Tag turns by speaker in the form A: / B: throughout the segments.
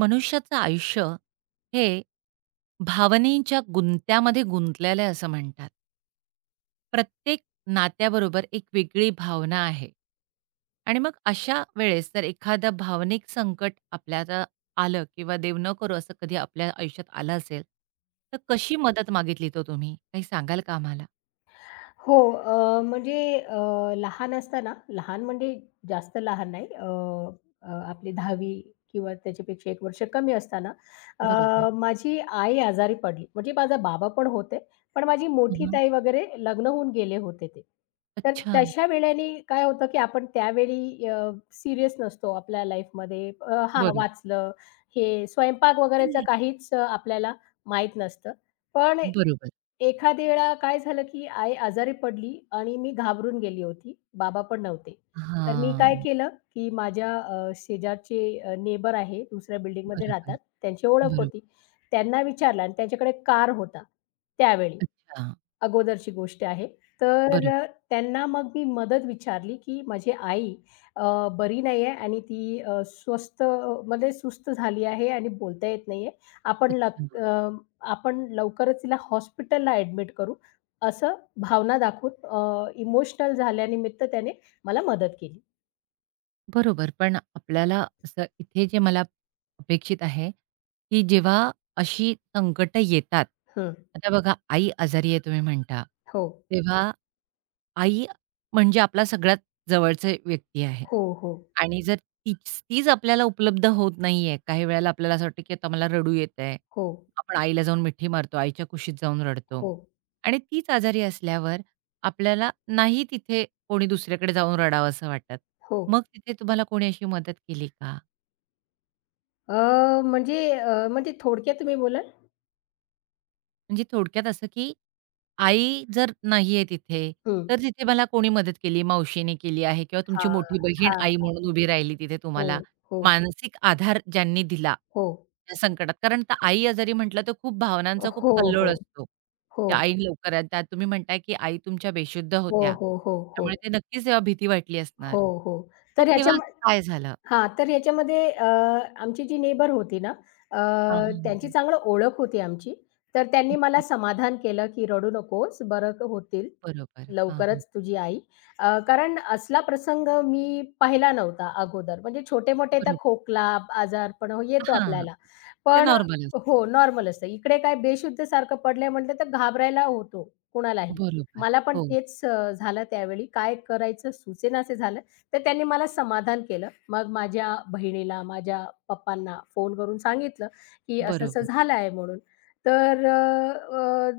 A: मनुष्याचं आयुष्य हे भावनेच्या गुंत्यामध्ये गुंतलेलं आहे असं म्हणतात. प्रत्येक नात्याबरोबर एक वेगळी भावना आहे. आणि मग अशा वेळेस जर एखादं भावनिक संकट आपल्याला आलं किंवा देव न करो असं कधी आपल्या आयुष्यात आलं असेल, तर कशी मदत मागितली तो तुम्ही? काही सांगाल का आम्हाला?
B: हो. म्हणजे लहान असताना लहान म्हणजे जास्त लहान नाही अ, अ, आपली 10वी किंवा त्याच्यापेक्षा 1 वर्ष कमी असताना
A: बरोबर.
B: माझी आई आजारी पडली. म्हणजे माझा बाबा पण होते, पण माझी मोठी
A: हं,
B: ताई वगैरे लग्न होऊन गेले होते ते. तर
A: अच्छा.
B: तशा वेळेने काय होतं, की आपण त्यावेळी सीरियस नसतो आपल्या लाईफमध्ये. हां,
A: बरोबर.
B: वाचलं, हे स्वयंपाक वगैरेचं काहीच आपल्याला माहीत नसतं. पण
A: बरोबर.
B: एखाद्या वेळा काय झालं, की आई आजारी पडली आणि मी घाबरून गेली होती. बाबा पण नव्हते. तर मी
A: हां.
B: काय केलं, की माझ्या शेजारचे नेबर आहे, दुसऱ्या बिल्डिंगमध्ये
A: बरोबर.
B: राहतात. त्यांची ओळख
A: बरोबर.
B: होती. त्यांना विचारलं आणि त्यांच्याकडे कार होता त्यावेळी.
A: अच्छा.
B: अगोदरची गोष्ट आहे. तर
A: बरोबर.
B: त्यांना मग मी मदत विचारली, की माझी आई अ, बरी नाही आहे आणि ती स्वस्थ म्हणजे सुस्त झाली आहे आणि बोलता येत नाही आहे. आपण
A: अच्छा.
B: लक अ, आपण लवकरच तिला हॉस्पिटलला ॲडमिट करू, असं भावना दाखवून इमोशनल झाल्यानिमित्त त्याने मला मदत केली.
A: बरोबर. पण आपल्याला असं इथे जे मला अपेक्षित आहे, की जेव्हा अशी संकटं येतात,
B: हं.
A: आता बघा आई आजारी आहे तुम्ही म्हणता,
B: हो.
A: तेव्हा आई म्हणजे आपला सगळ्यात जवळचे व्यक्ती आहे
B: हो, हो.
A: आणि जर तीच तीच आपल्याला उपलब्ध होत नाहीये, काही वेळेला आपल्याला असं वाटतं, की आता मला रडू येतंय.
B: हो,
A: आपण आईला जाऊन मिठी मारतो, आईच्या कुशीत जाऊन रडतो
B: हो,
A: आणि तीच आजारी असल्यावर आपल्याला नाही तिथे कोणी दुसऱ्याकडे जाऊन रडावसं वाटत.
B: हो.
A: मग तिथे तुम्हाला कोणी अशी मदत केली का?
B: अ, म्हणजे म्हणजे थोडक्यात तुम्ही बोलाल?
A: म्हणजे थोडक्यात असं, की आई जर नाहीये तिथे,
B: हं.
A: तर तिथे मला कोणी मदत केली, मावशीने केली आहे किंवा तुमची
B: हां,
A: मोठी बहीण
B: हां.
A: आई म्हणून उभी राहिली तिथे
B: हो,
A: तुम्हाला.
B: हो,
A: मानसिक आधार ज्यांनी दिला,
B: हो.
A: त्या संकटात. कारण तर आई आजारी म्हटलं तर खूप भावनांचा खूप
B: हो,
A: कल्लोळ
B: हो.
A: असतो,
B: हो.
A: की आई लवकर आणि त्यात तुम्ही म्हणताय, की आई तुमच्या बेशुद्ध
B: हो,
A: होत्या.
B: हो, हो, हो.
A: त्यामुळे ते नक्कीच तेव्हा भीती वाटली असणार.
B: हो, हो.
A: मग
B: तर ह्याच्या
A: तेव्हा असं काय झालं?
B: हां, तर याच्यामध्ये आमची जी नेबर होती ना,
A: हां, हां,
B: त्यांची
A: हां.
B: चांगलं ओळख होती आमची. तर त्यांनी मला
A: अच्छा.
B: समाधान केलं, की "रडू नकोस, होतील
A: बरोबर. हां, हां.
B: लवकरच तुझी आई." कारण असला प्रसंग मी पाहिला नव्हता अगोदर. म्हणजे छोटे-मोठे तर
A: बरोबर.
B: खोकला, आजारपण येतो
A: हां,
B: आपल्याला.
A: ते
B: पण
A: नॉर्मल असतं.
B: हो, नॉर्मल असतं. इकडे काय बेशुद्ध सारखं पडलंय म्हटलं तर घाबरायला होतो कुणालाही.
A: बरोबर.
B: मला पण
A: हो.
B: तेच झालं त्यावेळी. काय करायचं सुचेनासे झालं. तर त्यांनी मला समाधान केलं. मग माझ्या बहिणीला, माझ्या पप्पांना फोन करून सांगितलं, की असं-असं
A: बरोबर,
B: झालं आहे म्हणून. तर अ, अ,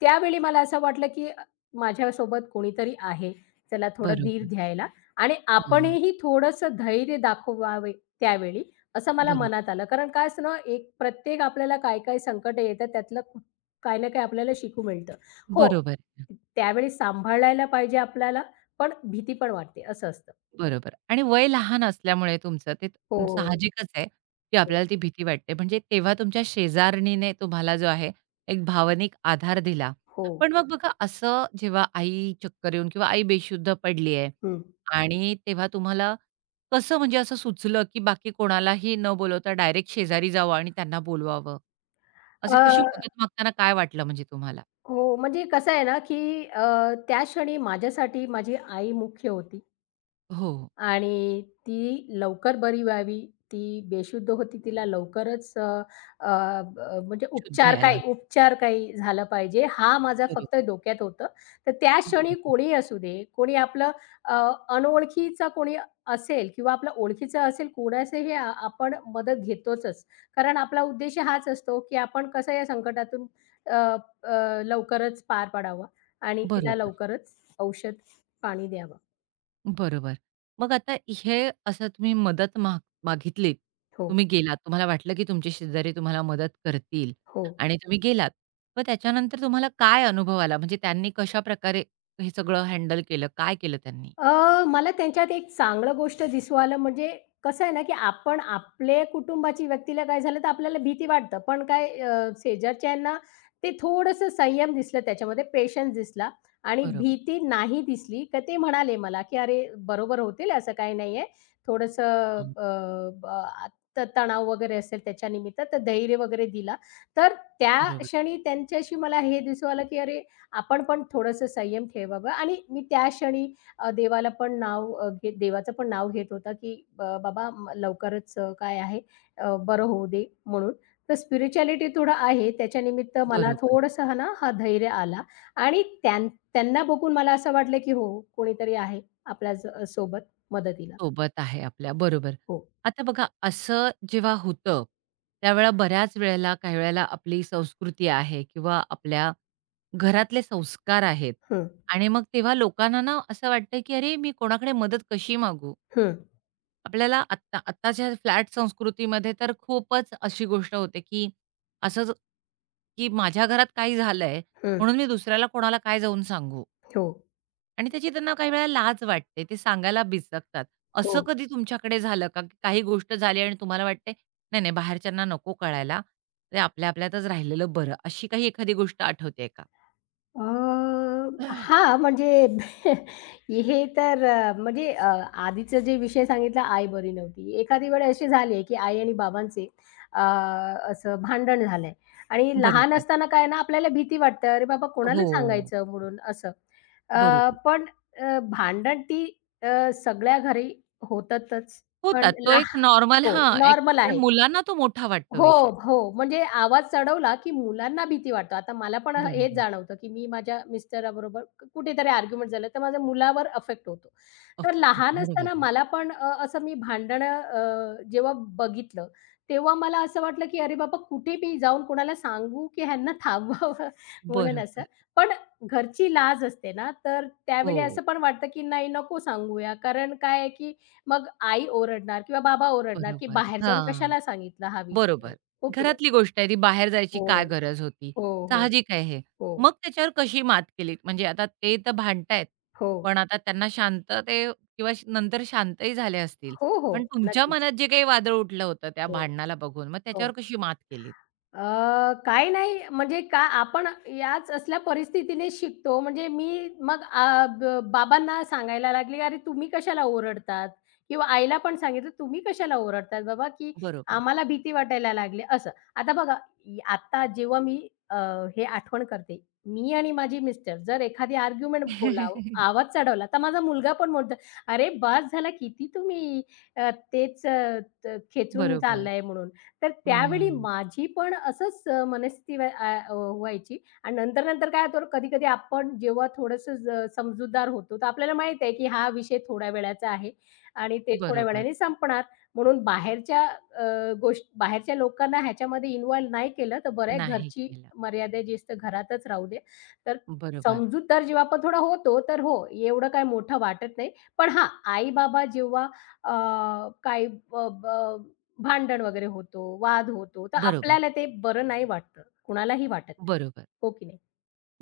B: त्यावेळी मला असं वाटलं, की माझ्यासोबत कोणीतरी आहे. चला थोडा धीर
A: बरोबर.
B: द्यायला आणि
A: हं.
B: आपणही थोडंसं धैर्य दाखवावे त्यावेळी, असं मला
A: बरोबर,
B: मनात आलं. कारण काय असतं ना, एक प्रत्येक आपल्याला काय-काय संकटं येतात, त्यातलं काही ना काही आपल्याला शिकू मिळतं. हो,
A: बरोबर,
B: त्यावेळी सांभाळायला पाहिजे आपल्याला, पण भीती पण वाटते, असं असतं.
A: बरोबर. आणि वय लहान असल्यामुळे तुमचं ते
B: हो,
A: साहजिकच आहे, की आपल्याला ती भीती वाटते. म्हणजे तेव्हा तुमच्या शेजारणीने तुम्हाला जो आहे, एक भावनिक आधार दिला.
B: हो.
A: पण मग बघा असं जेव्हा आई चक्कर येऊन किंवा आई बेशुद्ध पडली आहे
B: हं.
A: आणि तेव्हा तुम्हाला कसं म्हणजे असं सुचलं, की बाकी कोणालाही न बोलवता डायरेक्ट शेजारी जावं आणि त्यांना बोलवावं?
B: अ,
A: अशी कशी मदत मागताना काय वाटलं म्हणजे तुम्हाला?
B: हो, म्हणजे कसं आहे ना, की त्या क्षणी माझ्यासाठी माझी आई मुख्य होती.
A: हो.
B: आणि ती लवकर बरी व्हावी, ती बेशुद्ध होती तिला लवकरच अ, अ, अ, म्हणजे
A: शुद्ध
B: उपचार
A: यायला
B: काय उपचार काही झाला पाहिजे, हा माझा
A: हवी.
B: फक्त डोक्यात होतं. तर त्या क्षणी
A: बरोबर,
B: कोणीही असू दे, कोणी आपलं अ, अनोळखीचा कोणी असेल किंवा आपलं ओळखीचं असेल, कोणाचंही आपण मदत घेतोचच. कारण आपला उद्देश हाच असतो, की आपण कसं या संकटातून अ, अ, लवकरच पार पाडावं आणि
A: बरोबर,
B: तिला
A: बरोबर,
B: लवकरच औषध, पाणी द्यावं.
A: बरोबर. मग आता हे असं तुम्ही मदत माग मागितलीत.
B: हो,
A: तुम्ही गेलात. तुम्हाला वाटलं, की तुमचे शेजारी तुम्हाला मदत करतील
B: हो.
A: आणि तुम्ही गेलात. मग त्याच्यानंतर तुम्हाला काय अनुभव आला? म्हणजे त्यांनी कशाप्रकारे हे सगळं हँडल केलं? काय केलं त्यांनी?
B: मला त्यांच्यात एक चांगलं गोष्ट दिसू आलं. म्हणजे कसं आहे ना, की आपण आपले कुटुंबाची व्यक्तीला काय झालं तर आपल्याला भीती वाटतं. पण काय शेजारच्या यांना ते थोडंसं संयम दिसलं त्याच्यामध्ये, पेशन्स दिसला आणि
A: बरोबर.
B: भीती नाही दिसली. तर ते म्हणाले मला, की "अरे, बरोबर होतील असं काही नाहीये. थोडंसं
A: हां,
B: अ, अ, त तणाव वगैरे असेल त्याच्यानिमित्त तर धैर्य वगैरे दिला." तर त्या
A: बरोबर,
B: क्षणी त्यांच्याशी मला हे दिसू आलं, की अरे, आपण पण थोडंसं संयम ठेवावं. आणि मी त्या क्षणी अ, देवाला पण नाव अ, घेत देवाचं पण नाव घेत होता, की "ब बाबा म लवकरच अ, काय आहे अ, बरं होऊ दे," म्हणून. तर स्पिरिच्युअलिटी थोडं आहे, त्याच्यानिमित्त मला
A: बरोबर.
B: थोडंसं हा ना, हा धैर्य आला. आणि त्यांना बघून मला असं वाटलं, की हो, कोणीतरी आहे आपल्या सोबत मदतीला.
A: सोबत आहे आपल्या, बरोबर.
B: हो.
A: आता बघा असं जेव्हा होतं, त्यावेळेला बऱ्याच वेळेला काही वेळेला आपली संस्कृती आहे किंवा आपल्या घरातले संस्कार आहेत
B: हं,
A: आणि मग तेव्हा लोकांना ना असं वाटतं, की "अरे, मी कोणाकडे मदत कशी मागू?"
B: हं,
A: आपल्याला आत्ता आत्ताच्या फ्लॅट संस्कृतीमध्ये तर खूपच अशी गोष्ट होते, की असंच, की माझ्या घरात काही झालंय
B: हं.
A: म्हणून मी दुसऱ्याला कोणाला काय जाऊन सांगू?
B: हो,
A: आणि त्याची त्यांना काही वेळेला लाज वाटते. ते सांगायला बिचकतात.
B: हो.
A: असं कधी तुमच्याकडे झालं का, की काही गोष्ट झाली आणि तुम्हाला वाटते, "नाही, नाही, बाहेरच्यांना नको कळायला. ते आपल्या आपल्यातच राहिलेलं बरं." अशी काही एखादी गोष्ट आठवतेय का?
B: अ, हां, म्हणजे हे तर म्हणजे आधीचा जे विषय सांगितला आई बरी नव्हती. एखादी वेळ अशी झाली आहे, की आई आणि बाबांचे अ, असं भांडण झालंय आणि लहान
A: बरोबर.
B: असताना काय ना आपल्याला भीती वाटते, "अरे बाबा कोणाला
A: हो,
B: सांगायचं?" म्हणून असं. अ,
A: बरोबर.
B: पण अ, भांडण ती सगळ्या घरी होतातच. पण
A: होतात. तो
B: ला
A: एक नॉर्मल
B: हो,
A: हां, एक
B: नॉर्मल
A: पण
B: आहे.
A: मुलांना तो मोठा वाटतो
B: हो,
A: विषय.
B: हो. म्हणजे आवाज चढवला, की मुलांना भीती वाटतं. आता मला पण हेच
A: बरोबर.
B: जाणवतं, की मी माझ्या मिस्टराबरोबर कुठेतरी आर्ग्युमेंट झालं, तर माझ्या मुलावर अफेक्ट होतो.
A: अफ
B: तर लहान
A: बरोबर
B: असताना
A: आहे.
B: मला पण असं मी भांडणं जेव्हा बघितलं, तेव्हा मला असं वाटलं, की अरे बाबा, कुठे मी जाऊन कोणाला सांगू, की ह्यांना थांबवावं म्हणून असं.
A: बरोबर.
B: पण घरची लाज असते ना, तर त्यावेळी
A: हो,
B: असं पण वाटतं, की नाही नको सांगूया. कारण काय आहे, की मग आई ओरडणार किंवा बाबा ओरडणार, की
A: बरोबर.
B: "बाहेर जाऊन
A: हां.
B: कशाला सांगितला हा विषय?"
A: बरोबर.
B: हो की नाही?
A: घरातली गोष्ट आहे ती बाहेर जायची
B: हो,
A: काय गरज होती?
B: हो, हो,
A: साहजिक आहे हे.
B: हो,
A: मग त्याच्यावर कशी मात केलीत? म्हणजे आता ते तर भांडतायत,
B: हो,
A: पण आता त्यांना शांतते किंवा नंतर शांतही झाले असतील.
B: हो, हो,
A: पण तुमच्या
B: नक्कीच.
A: मनात जे काही वादळ उठलं होतं त्या
B: हो,
A: भांडणाला बघून, मग त्याच्यावर
B: हो.
A: कशी मात केलीत?
B: काही नाही, म्हणजे का आपण याच असल्या परिस्थितीने शिकतो. म्हणजे मी मग अ, ब बाबांना सांगायला लागले, "अरे तुम्ही कशाला ओरडतात?" किंवा आईला पण सांगितलं, "तुम्ही कशाला ओरडतात बाबा, की
A: बरोबर.
B: आम्हाला भीती वाटायला लागली." असं. आता बघा, आता जेव्हा मी अ, हे आठवण करते, मी आणि माझी मिस्टर जर एखादी आर्ग्युमेंट बोला आवाज चढवला, तर माझा मुलगा पण म्हणतो, "अरे बास झाला, किती तुम्ही अ, तेच अ, त खेचून
A: बरोबर.
B: चाललाय म्हणून." तर त्यावेळी
A: हं,
B: माझी पण असंच मनस्थिती व्हायची. आणि नंतर-नंतर काय होतं कधी-कधी आपण जेव्हा थोडंसं समजूतदार होतो, तर आपल्याला माहीत आहे, की हा विषय थोड्या वेळाचा आहे आणि ते थोड्या
A: बरोबर.
B: वेळाने संपणार. म्हणून बाहेरच्या अ, गोष्ट बाहेरच्या लोकांना ह्याच्यामध्ये इन्व्हॉल्व नाही केलं, तर बरं आहे.
A: नाही
B: घरची
A: केलं.
B: मर्यादा जी असते घरातच राहू दे. तर
A: बरोबर,
B: समजूतदार जेव्हा आपण थोडा होतो, तर हो, एवढं काही मोठं वाटत नाही. पण हां, आई-बाबा जेव्हा अ, काही भांडण वगैरे होतो, वाद होतो, तर
A: बरोबर,
B: आपल्याला ते बरं नाही वाटतं. कुणालाही वाटत नाही.
A: बरोबर.
B: हो की नाही?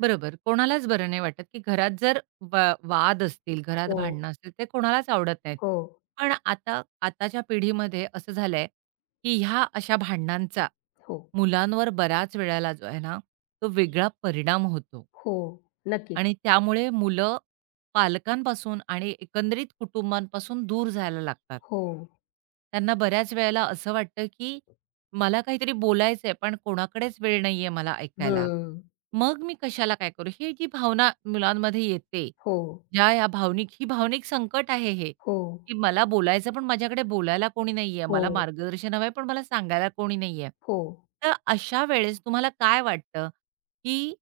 A: बरोबर. कोणालाच बरं नाही वाटत, की घरात जर वा वाद असतील, घरात
B: हो,
A: भांडणं असतील, ते कोणालाच आवडत नाहीत.
B: हो,
A: पण आता आताच्या पिढीमध्ये असं झालंय, की ह्या अशा भांडणांचा
B: हो,
A: मुलांवर बऱ्याच वेळेला जो आहे ना, तो वेगळा परिणाम होतो.
B: हो. नक्कीच.
A: आणि त्यामुळे मुलं पालकांपासून आणि एकंदरीत कुटुंबांपासून दूर जायला लागतात.
B: हो.
A: त्यांना बऱ्याच वेळेला असं वाटतं, की मला काहीतरी बोलायचंय, पण कोणाकडेच वेळ नाहीये मला ऐकायला.
B: हं.
A: मग मी कशाला काय करू? ही जी भावना मुलांमध्ये येते,
B: हो,
A: ज्या या भावनिक ही भावनिक संकट आहे हे,
B: हो,
A: की मला बोलायचं पण माझ्याकडे बोलायला कोणी नाहीये.
B: हो,
A: मला मार्गदर्शन हवंय, पण मला सांगायला कोणी नाहीये.
B: हो.
A: तर अशा वेळेस तुम्हाला काय वाटतं, की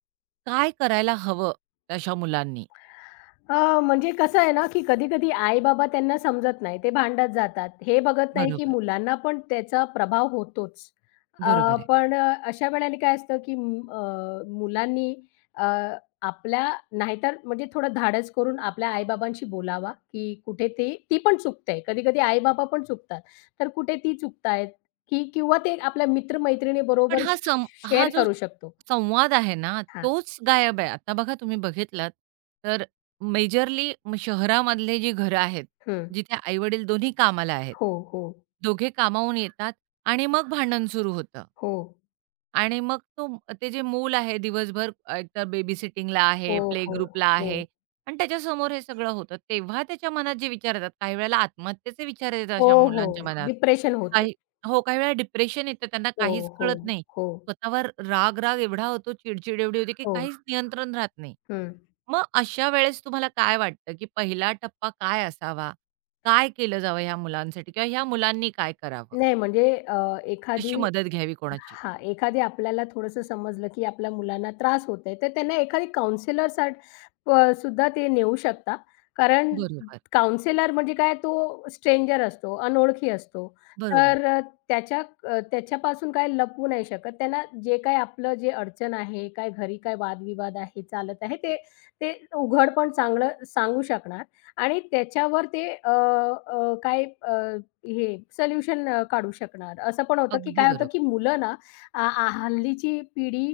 A: काय करायला हवं अशा मुलांनी?
B: म्हणजे कसं आहे ना, की कधी-कधी आई-बाबा त्यांना समजत नाही. ते भांडत जातात. हे बघत नाही, की
A: बरोबर.
B: मुलांना पण त्याचा प्रभाव होतोच. अ,
A: बरोबर आहे.
B: पण अ, अशा वेळेला काय असतं, की मुलांनी अ, आपल्या नाहीतर म्हणजे थोडं धाडस करून आपल्या आई-बाबांशी बोलावा, की कुठे ती ती पण चुकते. कधी-कधी आई-बाबा पण चुकतात. तर कुठे ती चुकतायत, की किंवा ते आपल्या
A: पण
B: मित्र-मैत्रिणीबरोबर
A: हा
B: शेअर
A: जो
B: करू शकतो.
A: संवाद आहे ना,
B: हां.
A: तोच गायब आहे. आता बघा तुम्ही बघितलात तर मेजरली शहरामधले जी घरं आहेत,
B: हं.
A: जिथे आई-वडील दोन्ही कामाला आहेत.
B: हो, हो.
A: दोघे कामावून येतात आणि मग भांडण सुरू होतं.
B: हो.
A: आणि मग तो ते जे मूल आहे दिवसभर एकतर बेबी सिटिंगला आहे,
B: हो,
A: प्ले
B: हो,
A: ग्रुपला
B: हो.
A: आहे आणि त्याच्यासमोर हे सगळं होतं. तेव्हा त्याच्या मनात जे विचार येतात, काही वेळेला आत्महत्येचे विचार येतात
B: हो,
A: अशा मुलांच्या
B: हो.
A: मनात.
B: डिप्रेशन होतं.
A: काही हो, काही वेळेला डिप्रेशन येतं. त्यांना
B: हो,
A: काहीच
B: हो,
A: कळत नाही.
B: हो,
A: स्वतःवर राग-राग एवढा होतो, चिड एवढी होते, की
B: हो.
A: काहीच नियंत्रण राहत नाही.
B: हं.
A: मग अशा वेळेस तुम्हाला काय वाटतं, की पहिला टप्पा काय असावा? काय केलं जावं ह्या मुलांसाठी किंवा ह्या मुलांनी काय करावं?
B: नाही म्हणजे अ,
A: कशी
B: एखादी
A: मदत घ्यावी कोणाची?
B: हां, एखादी आपल्याला थोडंसं समजलं, की आपल्या मुलांना त्रास होतोय, तर त्यांना एखादी काउंसलरसाठ सुद्धा ते नेऊ शकता. कारण
A: बरोबर,
B: काउंसलर म्हणजे काय तो स्ट्रेंजर असतो, अनोळखी असतो.
A: बरोबर.
B: तर त्याच्या त्याच्यापासून काय लपवू नाही शकत. त्यांना जे काही आपलं जे अडचण आहे, काय घरी काय वादविवाद आहे, चालत आहे, ते ते उघडपण चांगलं सांगू शकणार आणि त्याच्यावर ते अ, अ, काय अ, हे सोल्युशन काढू शकणार. असं पण होतं, की
A: अगदी
B: काय होतं, की
A: बरोबर.
B: मुलं ना आ आ हल्लीची पिढी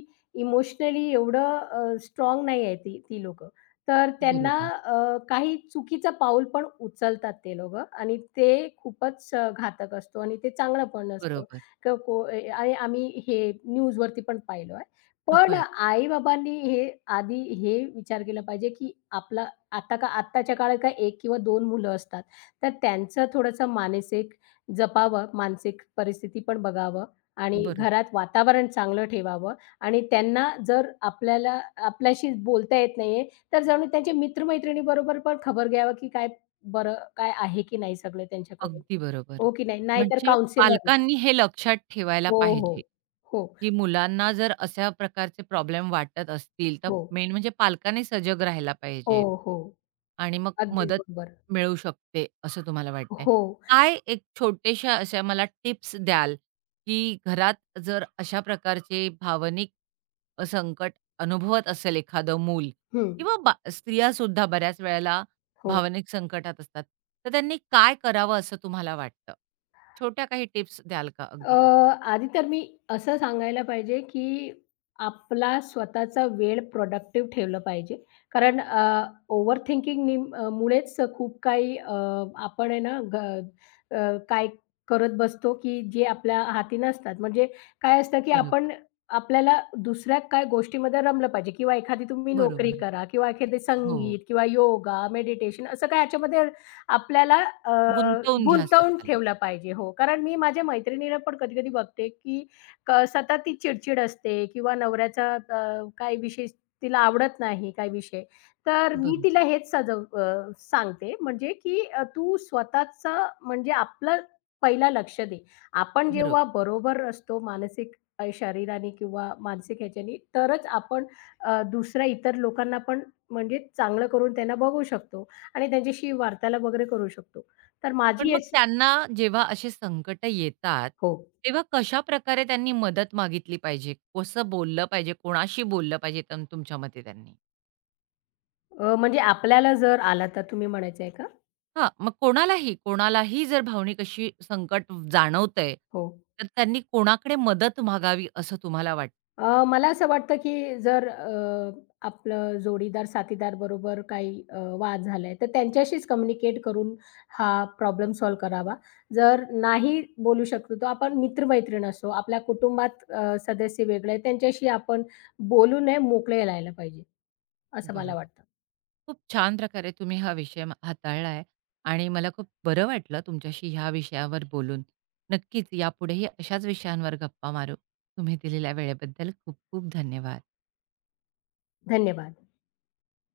B: इमोशनली एवढं स्ट्राँग नाही आहे, ती ती लोकं. तर त्यांना
A: बरोबर,
B: काही चुकीचं पाऊल पण उचलतात ते लोकं आणि ते खूपच घातक असतो आणि ते चांगलं पण नसतं.
A: बरोबर.
B: क को ए आणि आम्ही हे न्यूजवरती पण पाहिलं आहे. पण
A: होय,
B: आई-बाबांनी हे आधी हे विचार केला पाहिजे, की आपला आता का आत्ताच्या काळात काय 1 किंवा 2 मुलं असतात. तर त्यांचं थोडंसं मानसिक जपावं, मानसिक परिस्थिती पण बघावं आणि
A: बरोबर.
B: घरात वातावरण चांगलं ठेवावं. आणि त्यांना जर आपल्याला आपल्याशी बोलता येत नाहीये, तर जाऊन त्यांच्या मित्र-मैत्रिणीबरोबर पण खबर घ्यावं, की काय बरं काय आहे की नाही सगळं त्यांच्याकडून,
A: अगदी बरोबर.
B: हो की नाही. नाहीतर
A: म्हणजे
B: काउन्सिलरला
A: पालकांनी हे लक्षात ठेवायला
B: हो, हो.
A: पाहिजे,
B: हो,
A: की मुलांना जर अशा प्रकारचे प्रॉब्लेम वाटत असतील, तर
B: हो.
A: मेन म्हणजे पालकांनी सजग राहायला
B: हो,
A: पाहिजे
B: हो.
A: आणि मग
B: अगदीच
A: मदत
B: बरोबर.
A: मिळू शकते, असं तुम्हाला वाटतंय.
B: हो.
A: काय एक छोट्याशा अशा मला टिप्स द्याल, की घरात जर अशा प्रकारचे भावनिक संकट अनुभवत असेल एखादं मूल
B: हं.
A: किंवा स्त्रियासुद्धा बऱ्याच वेळेला
B: हो.
A: भावनिक संकटात असतात. तर त्यांनी काय करावं असं तुम्हाला वाटतं? छोट्या काही टिप्स द्याल का
B: अ,
A: अगदी?
B: आधी तर मी असं सांगायला पाहिजे, की आपला स्वतःचा वेळ प्रॉडक्टिव्ह ठेवलं पाहिजे. कारण ओव्हर थिंकिंगनी मुळेच खूप काही अ, आपण आहे ना ग अ, काय करत बसतो, की जे आपल्या हाती नसतात. म्हणजे काय असतं, की
A: बरोबर,
B: आपण आपल्याला दुसऱ्या काय गोष्टीमध्ये रमलं पाहिजे किंवा एखादी तुम्ही नोकरी
A: बरोबर.
B: करा किंवा एखादे
A: हो.
B: संगीत किंवा योगा, मेडिटेशन असं काय ह्याच्यामध्ये आपल्याला अ,
A: गुंतवून घ्या
B: गुंतवून
A: स्वतःला.
B: ठेवला पाहिजे. हो, कारण मी माझ्या मैत्रिणीला पण कधी-कधी बघते, की सतत ती चिडचिड असते किंवा नवऱ्याचा काही विषय तिला आवडत नाही, काही विषय. तर मी तिला
A: बरोबर,
B: हेच सांगते, म्हणजे की तू स्वतःचं म्हणजे आपलं पहिला लक्ष दे. आपण
A: बरोबर.
B: जेव्हा बरोबर असतो मानसिक शरीराने किंवा मानसिक ह्याच्याने, तरच आपण दुसऱ्या इतर लोकांना पण म्हणजे चांगलं करून त्यांना बघू शकतो. आणि त्यांच्याशी वार्तालाप वगैरे करू शकतो. तर
A: पण
B: माझी
A: मग
B: अशी
A: त्यांना जेव्हा अशी संकटं येतात,
B: हो.
A: तेव्हा कशाप्रकारे त्यांनी मदत मागितली पाहिजे? कसं बोललं पाहिजे? कोणाशी बोललं पाहिजे तुमच्या मते त्यांनी?
B: म्हणजे आपल्याला जर आला तर तुम्ही म्हणायचं आहे का?
A: हां, मग कोणालाही, कोणालाही जर भावनिक अशी संकट जाणवतंय,
B: हो.
A: तर त्यांनी कोणाकडे मदत मागावी असं तुम्हाला वाटतं?
B: मला असं वाटतं की जर आपलं जोडीदार, साथीदार बरोबर काही वाद झालाय, तर त्यांच्याशीच कम्युनिकेट करून हा प्रॉब्लेम सॉल्व्ह करावा. जर नाही बोलू शकतो, तर आपण मित्र असो, आपल्या कुटुंबात सदस्य वेगळे त्यांच्याशी आपण बोलू नये, मोकळे राहायला पाहिजे, असं मला
A: बरोबर.
B: वाटतं.
A: खूप छान प्रकारे तुम्ही हा विषय हाताळला आहे आणि मला खूप बरं वाटलं तुमच्याशी ह्या विषयावर बोलून. नक्कीच यापुढेही अशाच विषयांवर गप्पा मारू. तुम्ही दिलेल्या वेळेबद्दल खूप खूप धन्यवाद.
B: धन्यवाद.